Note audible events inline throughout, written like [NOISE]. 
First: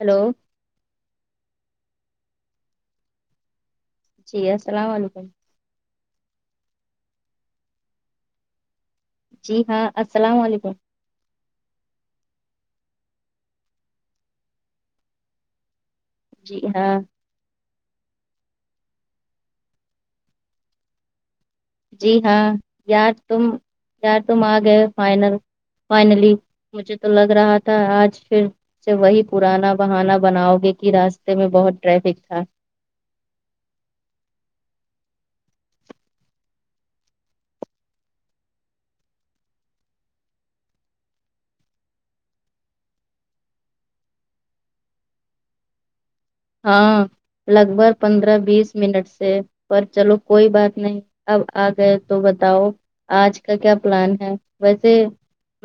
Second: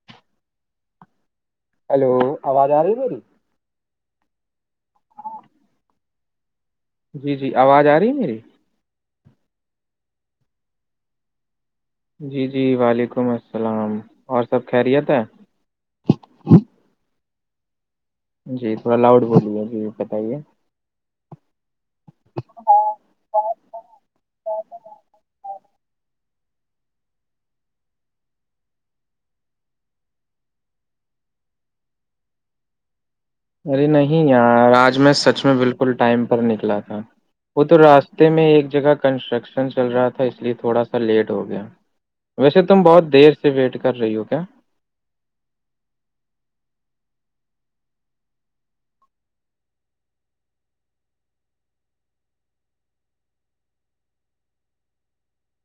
hello hello آواز آ رہی ہے بیری [UNINTELLIGIBLE] جی السلام علیکم جی جی آواز آ رہی ہے میری [UNINTELLIGIBLE] جی جی وعلیکم السلام اور سب خیریت ہے جی ہاں جی تھوڑا لاؤڈ بولیے جی بتائیے جی ہاں یار تم یار تم آ گی فائنل فائنلی [INAUDIBLE] مجھے تو لگ رہا تھا آج پھر وہی پرانا بہانا بناؤ گے کہ راستے میں بہت ٹریفک تھا ارے نہیں یار آج میں سچ میں بالکل ٹائم پر نکلا تھا وہ تو راستے میں ایک جگہ کنسٹرکشن چل رہا تھا اس لیے تھوڑا سا لیٹ ہو گیا ویسے تم بہت دیر سے ویٹ کر رہی ہو کیا ہاں لگ بھگ پندرہ بیس منٹ سے پر چلو کوئی بات نہیں اب آ گئے تو بتاؤ آج کا کیا پلان ہے ویسے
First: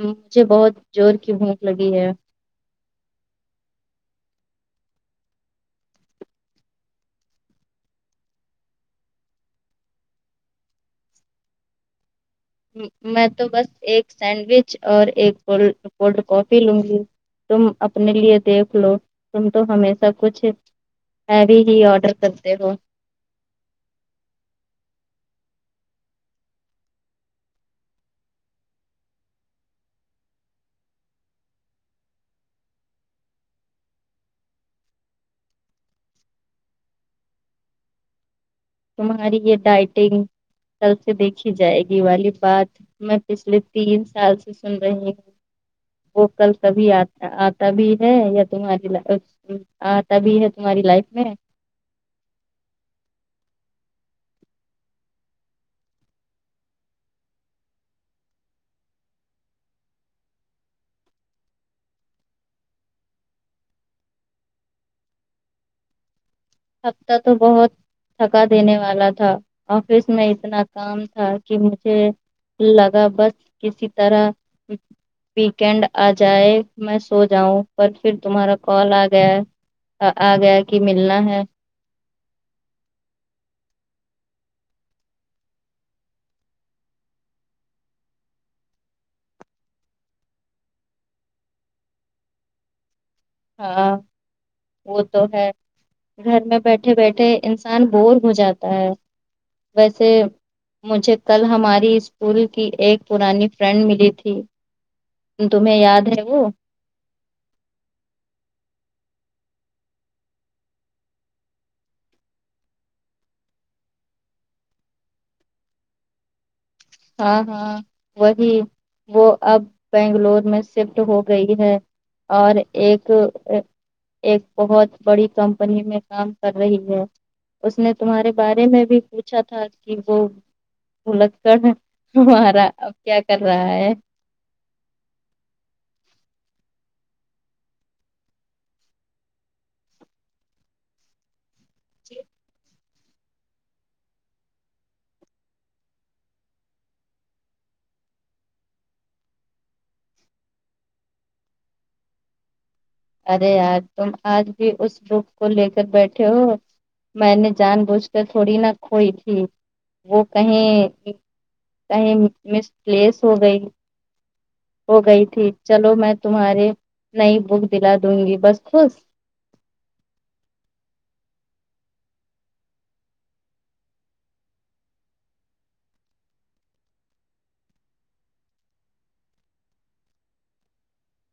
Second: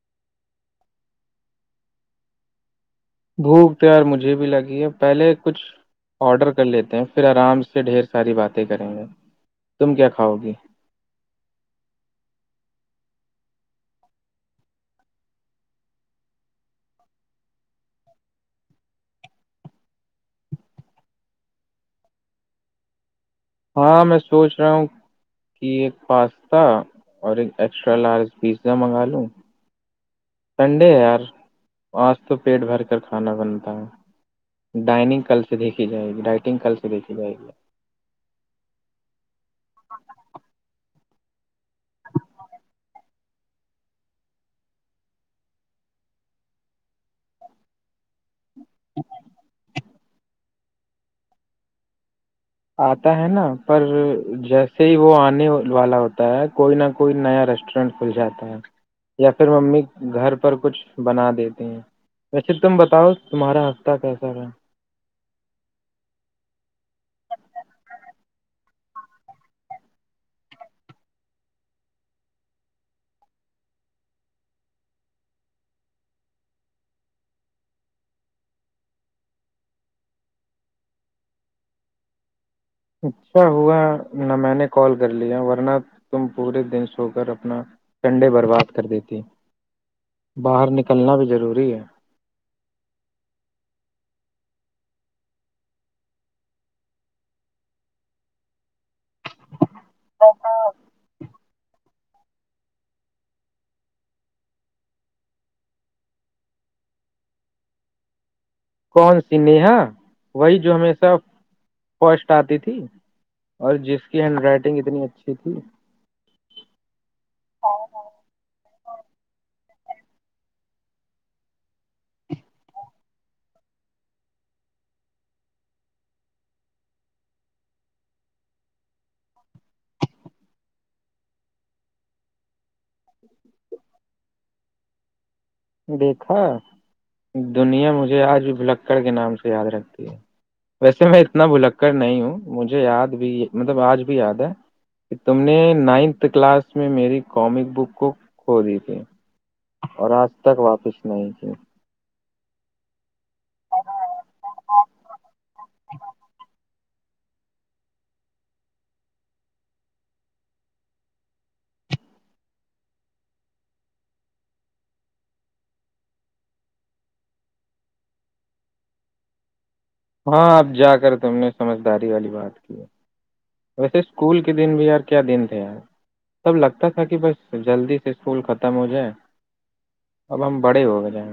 مجھے بہت جوور کی بھوک لگی ہے بھوک پیار مجھے بھی لگی ہے پہلے کچھ آڈر کر لیتے ہیں پھر آرام سے ڈھیر ساری باتیں کریں گے تم کیا کھاؤ گی میں تو بس ایک سینڈوچ اور ایک کول کولڈ کافی لوں گی تم اپنے لیے دیکھ لو تم تو ہمیشہ کچھ میں بھی ہی آڈر کرتے ہو ہاں میں سوچ رہا ہوں کہ ایک پاستا اور ایک ایکسٹرا لارج پیزا منگا لوں سنڈے ہے یار آج تو پیٹ بھر کر کھانا بنتا ہے ڈائننگ کل سے دیکھی جائے گی ڈائٹنگ کل سے دیکھی جائے گی تمہاری یہ ڈائٹنگ کل سے دیکھی جائے گی والی بات میں پچھلے تین سال سے سن رہی ہوں وہ کل کبھی آ آتا بھی ہے یا تمہاری ل [INAUDIBLE] آ تبھی ہے تمہاری لائف میں آتا ہے نا پر جیسے ہی وہ آنے والا ہوتا ہے کوئی نہ کوئی نیا ریسٹورینٹ کھل جاتا ہے یا پھر ممی گھر پر کچھ بنا دیتے ہیں ویسے تم بتاؤ تمہارا ہفسہ کیسا رہا [UNINTELLIGIBLE] ہفتہ تو بہت تھکا دینے والا تھا آفس میں اتنا کام تھا کہ مجھے لگا بس کسی طرح ویکینڈ آ جائے میں سو جاؤں پر پھر تمہارا کال آ گیا آ گیا کہ ملنا ہے اچھا ہوا نہ میں نے کال کر لیا ورنہ تم پورے دن سو کر اپنا ٹنڈے برباد کر دیتی باہر نکلنا بھی ضروری ہے ہاں وہ تو ہے گھر میں بیٹھے بیٹھے انسان بور ہو جاتا ہے ویسے کون مجھے کل ہماری اسکول کی ایک پرانی فرینڈ ملی تھی تمہیں یاد ہے وہ کون سی نیہا وہی جو ہمیشہ فرسٹ آتی تھی اور جس کی ہینڈ رائٹنگ اتنی اچھی تھی ہاں ہاں وہی وہ اب بنگلور میں شفٹ ہو گئی ہے اور ایک ایک بہت بڑی کمپنی میں کام کر رہی ہے اس نے تمہارے بارے میں بھی پوچھا تھا کہ وہ بلککڑ ہیں ارا ا کیا کر رہا ہے دیکھا دنیا مجھے آج بھی بلککڑ کے نام سے یاد رکھتی ہے ویسے میں اتنا بھلک کر نہیں ہوں مجھے یاد بھی مطلب آج بھی یاد ہے کہ تم نے نائنتھ کلاس میں میری کامک بک کو کھو دی تھی اور آج تک واپس نہیں کی ارے یار تم آج بھی اس بک کو لے کر بیٹھے ہو میں نے جان بوجھ کر تھوڑی نہا کھوئی تھی وہ کہیں کہیں مس پلیس ہو گئی ہو گئی تھی چلو میں تمہاری نئی بک دلا دوں گی بس خوش ہاں اب جا کر تم نے سمجداری والی بات کی ہے ویسے اسکول کے دن بھی یار کیا دن تھے یار سب لگتا تھا کہ بس جلدی سے اسکول ختم ہو جائےیں اب ہم بڑے ہو گئے جائ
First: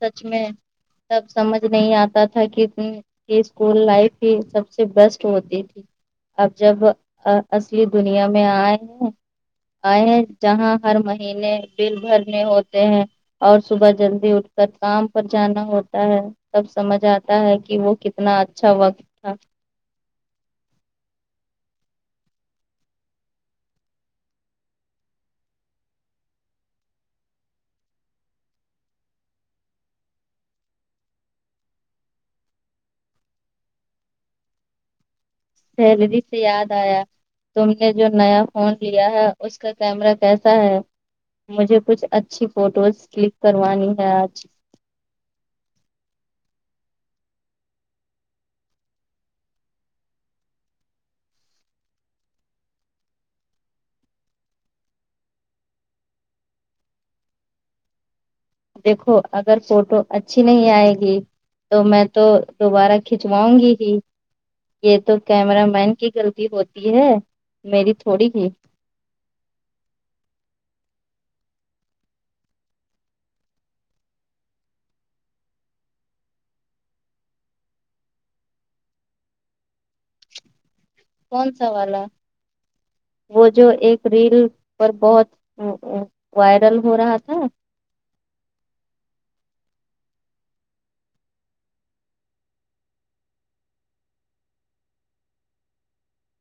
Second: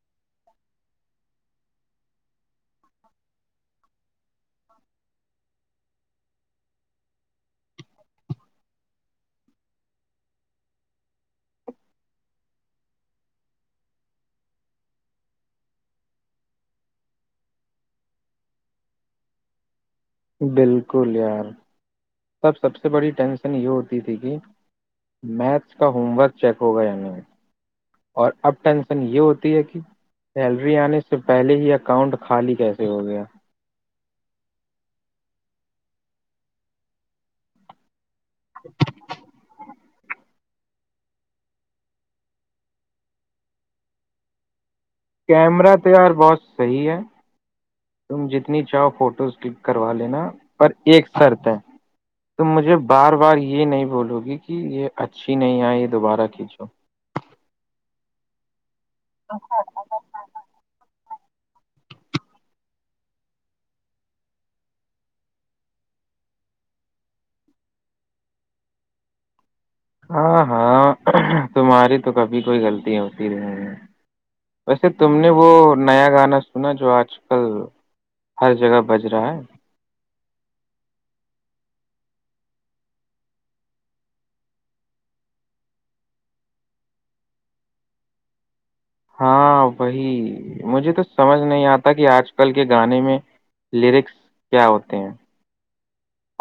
سچ میں تب سمجھ نہیں آتا تھا کہ کہ اسکول لائف ہی سب سے بیسٹ ہوتی تھی اب جب اصلی دنیا میں آئے ہیں آئے ہیں جہاں ہر مہینے بل بھرنے ہوتے ہیں اور صبح جلدی اٹھ کام پر جانا ہوتا ہے تب سمجھ آتا ہے کہ وہ کتنا اچھا وقت تھا بالکل یار سب سب سے بڑی ٹینشن یہ ہوتی تھی کہ میتھس کا ہوم ورک چیک ہوگا یا نہیں اور اب ٹینشن یہ ہوتی ہے کہ سیلری آنے سے پہلے ہی اکاؤنٹ خالی کیسے ہو گیا سیلری سے یاد آیا تم نے جو نیا فون لیا ہے اس کا کیمرہ کیسا ہے مجھے کچھ اچھی فوٹوز کلک کروانی ہے آج کیمرہ تو یار بہت صحی ہے تم جتنی چاہو فوٹوز کلک کروا لینا پر ایک شرط ہے تو مجھے بار بار یہ نہیں بولو گی کہ یہ اچھی نہیں آئے یہ دوبارہ کھینچو دیکھو اگر فوٹو اچھی نہیں آئے گی تو میں تو دوبارہ کھنچواؤں گی ہی یہ تو کیمرہ مین کی غلطی ہوتی ہے میری تھوڑی ہی ہاں ہاں تمہاری تو کبھی کوئی غلطی ہوتی رہ ہے ویسے تم نے وہ نیا گانا سنا جو آج کل ہر جگہ بج رہا ہے کون سا والا وہ جو ایک ریل پر بہت وائرل ہو رہا تھا ہاں وہی مجھے تو سمجھ نہیں آتا کہ آج کل کے گانے میں لیرکس کیا ہوتے ہیں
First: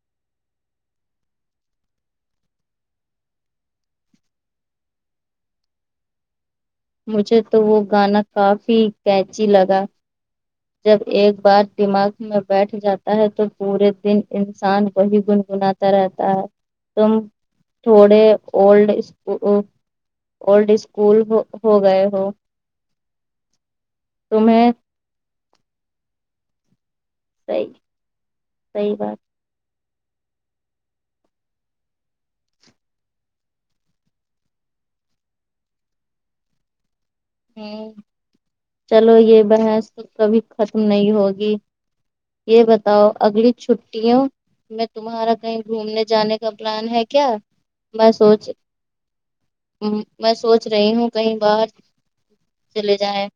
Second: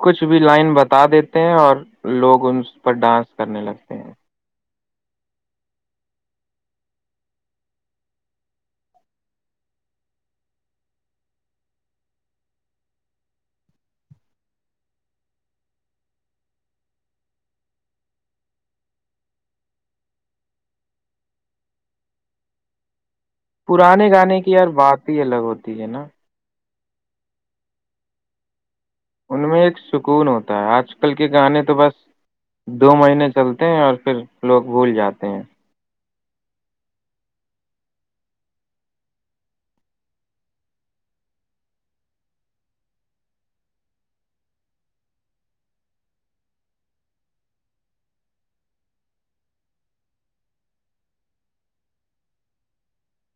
کچھ بھی لائن بتا دیتے ہیں اور لوگ ان پر ڈانس کرنے لگتے ہیں مجھے تو وہ گانا کافی قچی لگا جب ایک بار دماغ میں بیٹھ جاتا ہے تو پورے دن انسان وہی گنگناات رہتا ہے تم تھوڑے اولڈ اسک اولڈ اسکول ہو گئے ہو پرانے گانے کی یار تمہیں بات ہی الگ ہوتی ہے نا صحیح صحی بات ان میں ایک سکون ہوتا ہے آج کل کے گانے تو بس دو مہینے چلتے ہیں اور پھر لوگ بھول جاتے ہیں ہ چلو یہ بحث کبھی ختم نہیں ہوگی یہ بتاؤ اگلی چھٹیوں میں تمہارا کہیں گھومنے جانے کا پلان ہے کیا میں سوچ ہ میں سوچ رہی ہوں کئی بار چلے جائےیں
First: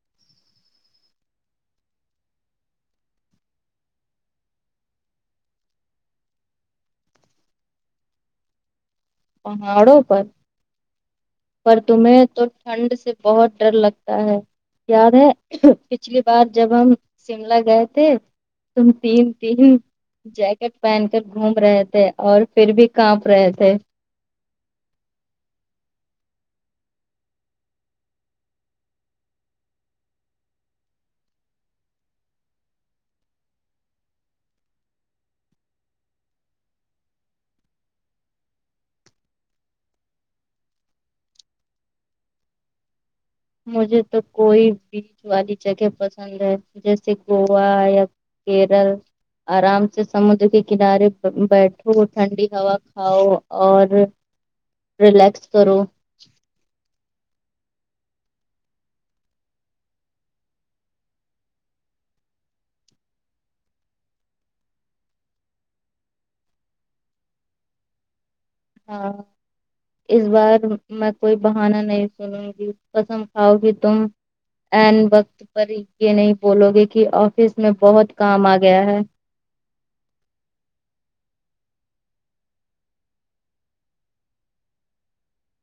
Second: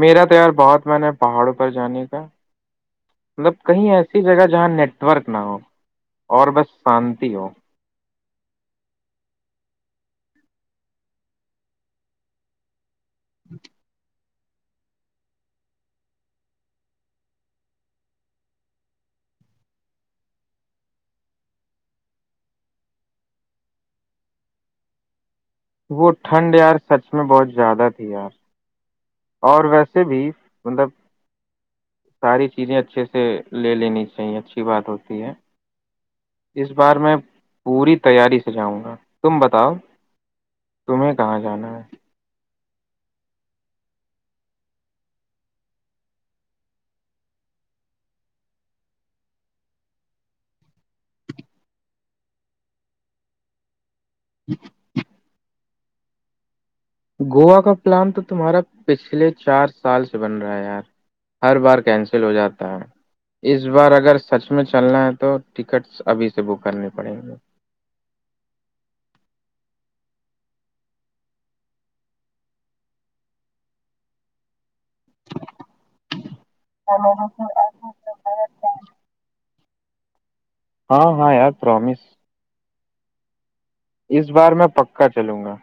میرا تو یار بہت میں نے پہاڑوں پر جانے کا مطلب کہیں ایسی جگہ جہاں نیٹ ورک نہ ہو اور بس شانتی ہو پہاڑوں پر پر تمہیں تو ٹھنڈ سے بہت ڈر لگتا ہے یاد ہے پچھلی بار جب ہم شملہ گئے تھے تم تین تین جیکٹ پہن کر گھوم رہے تھے اور پھر بھی کانپ رہے تھے وہ ٹھنڈ یار سچ میں بہت زیادہ تھی یار اور ویسے بھی مطلب ساری چیزیں اچھے سے لے لینی چاہیے اچھی بات ہوتی ہے اس بار میں پوری تیاری سے جاؤں گا تم بتاؤ تمہیں کہاں جانا ہے مجھے تو کوئی بیچ والی جگہ پسند ہے جیسے گووایا کیرل آرام سے سمندر کے کنارے بیٹھو ٹھنڈی ہوا کھاؤ اور ریلیکس کرو گووا کا پلان تو تمہارا پچھلے چار سال سے بن رہا ہے یار ہر بار کینسل ہو جاتا ہے اس بار اگر سچ میں چلنا ہے تو ٹکٹس ابھی سے بک کرنی پڑیں گی ہاں اس بار میں کوئی بہانا نہیں سنوں گی قسم کاؤ گ تم این وقت پر یہ نہیں بولو گے کہ آفس میں بہت کام آ گیا ہے ہاں ہاں یار پرمیس اس بار میں پکا چلوں گا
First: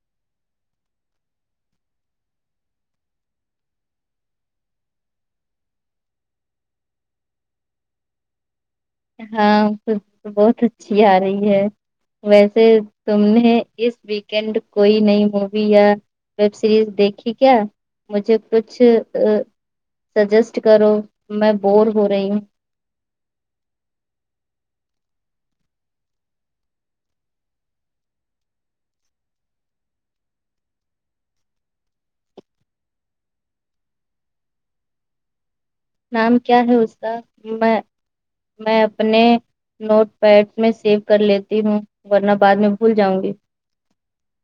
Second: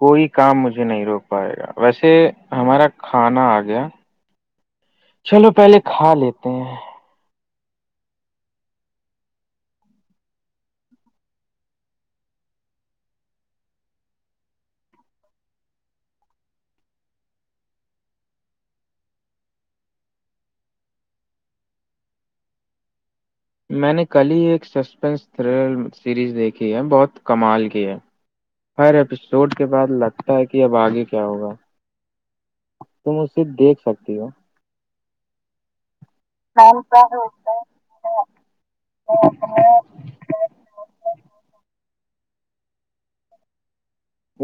کوئی کام مجھے نہیں روک پائے گا ویسے ہمارا کھانا آ گیا چلو پہلے کھا لیتے ہیں ہاں بہت اچھی آ رہی ہے ویسے تم نے اس ویکینڈ کوئی نئی مووی یا ویب سیریز دیکھیھی کیا مجھے کچھ سجیسٹ کرو میں بور ہو رہی ہوں میں نے کل ہی ایک سسپینس تھریلر سیریز دیکھی ہے بہت کمال کی ہے ہر ایپیسوڈ کے بعد لگتا ہے کہ اب آگے کیا ہوگا تم اسے دیکھ سکتی ہو نام کیا ہے اس کا میں میں اپنے نوٹ پیٹ میں سیو کر لیتی ہوں ورنہ بعد میں بھول جاؤں گی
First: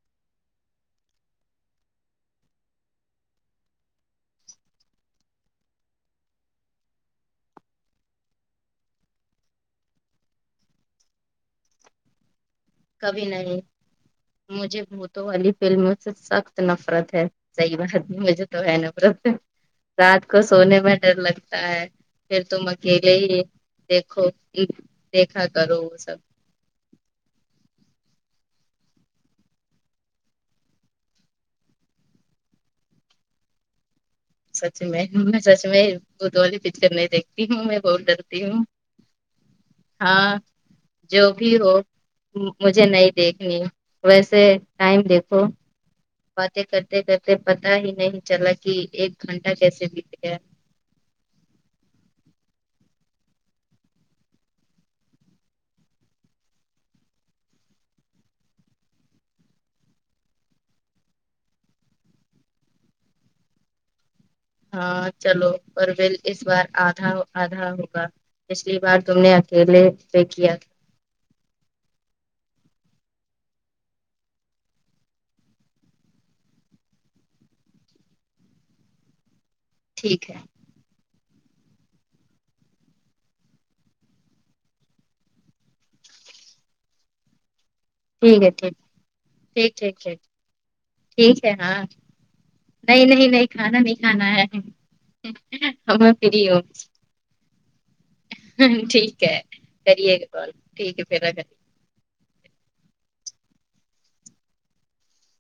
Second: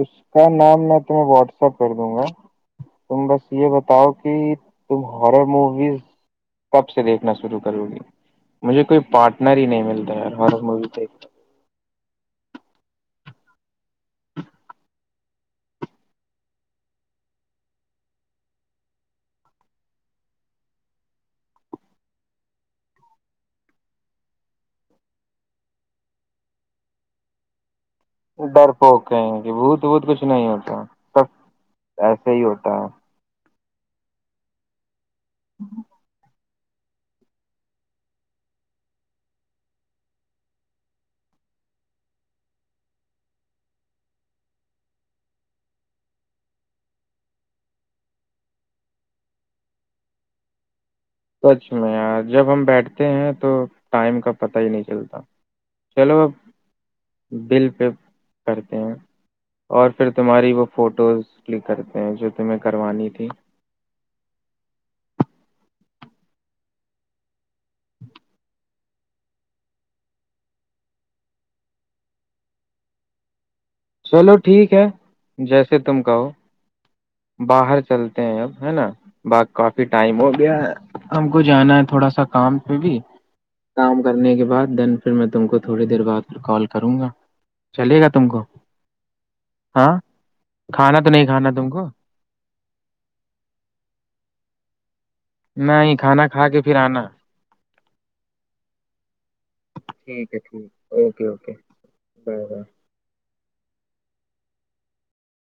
اس کا نام میں تمہیں واٹسپ کر دوں گا تم بس یہ بتاؤ کہ تم ہارر موویز کب سے دیکھنا شروع کروں گی مجھے کوئی پارٹنر ہی نہیں ملتا یار موی دیکھ کبھی نہیں مجھے بت تو والی فلموں سے سخت نفرت ہے صحیح بات نہیں مجھے تو ہے نفرت ہے رات کو سونے میں ڈر لگتا ہے پھر تم اکیلے ہی دیکھو دیکھا کرو وہ سب ڈر پو کہیں کہ بھوت بھت کچھ نہیں ہوتا سب ایسے ہی ہوتا ہے سچ میں میں سچ میں بت والی پکچر نہیں دیکھتی ہوں میں بہت ڈرتی ہوں ہاں جو بھی ہو مجھے نہیں دیکھنی ویسے ٹائم دیکھو باتیں کرتے کرتے پتا ہی نہیں چلا کہ ایک گھنٹہ کیسے بیت گیا سچ میں یار جب ہم بیٹھتے ہیں تو ٹائم کا پتہ ہی نہیں چلتا چلو اب بل پہ کرتے ہیں اور پھر تمہاری وہ فوٹوز کلک کرتے ہیں جو تمہیں کروانی تھی ہاں چلو اور ول اس بار آدھا آدھا ہوگا پچھلی بار تم نے اکیلے پہ کیا چلو ٹھیک ہے جیسے تم کہو باہر چلتے ہیں اب ہے نا باق کافی ٹائم ہو گیا ہے ہم کو جانا ہے تھوڑا سا کام پہ بھی کام کرنے کے بعد دین پھر میں تم کو تھوڑی دیر بعد پھر کال کروں گا چلے گا تم ٹھیک کو ہے ٹھیک ٹھیک ہاں ٹھیک ٹھیک کھانا تو نہیں ٹھیک کھانا ہے تم ہاں کو نہیں نہیں نہیں کھانا نہیں کھانا ہے نہیں ہم کھانا کھا فری کے پھر آنا ہ ٹھیک ہے کریے گا ٹھیک ہے کال ٹھیک ہے پھر اوکے ا کر اوکے [UNINTELLIGIBLE]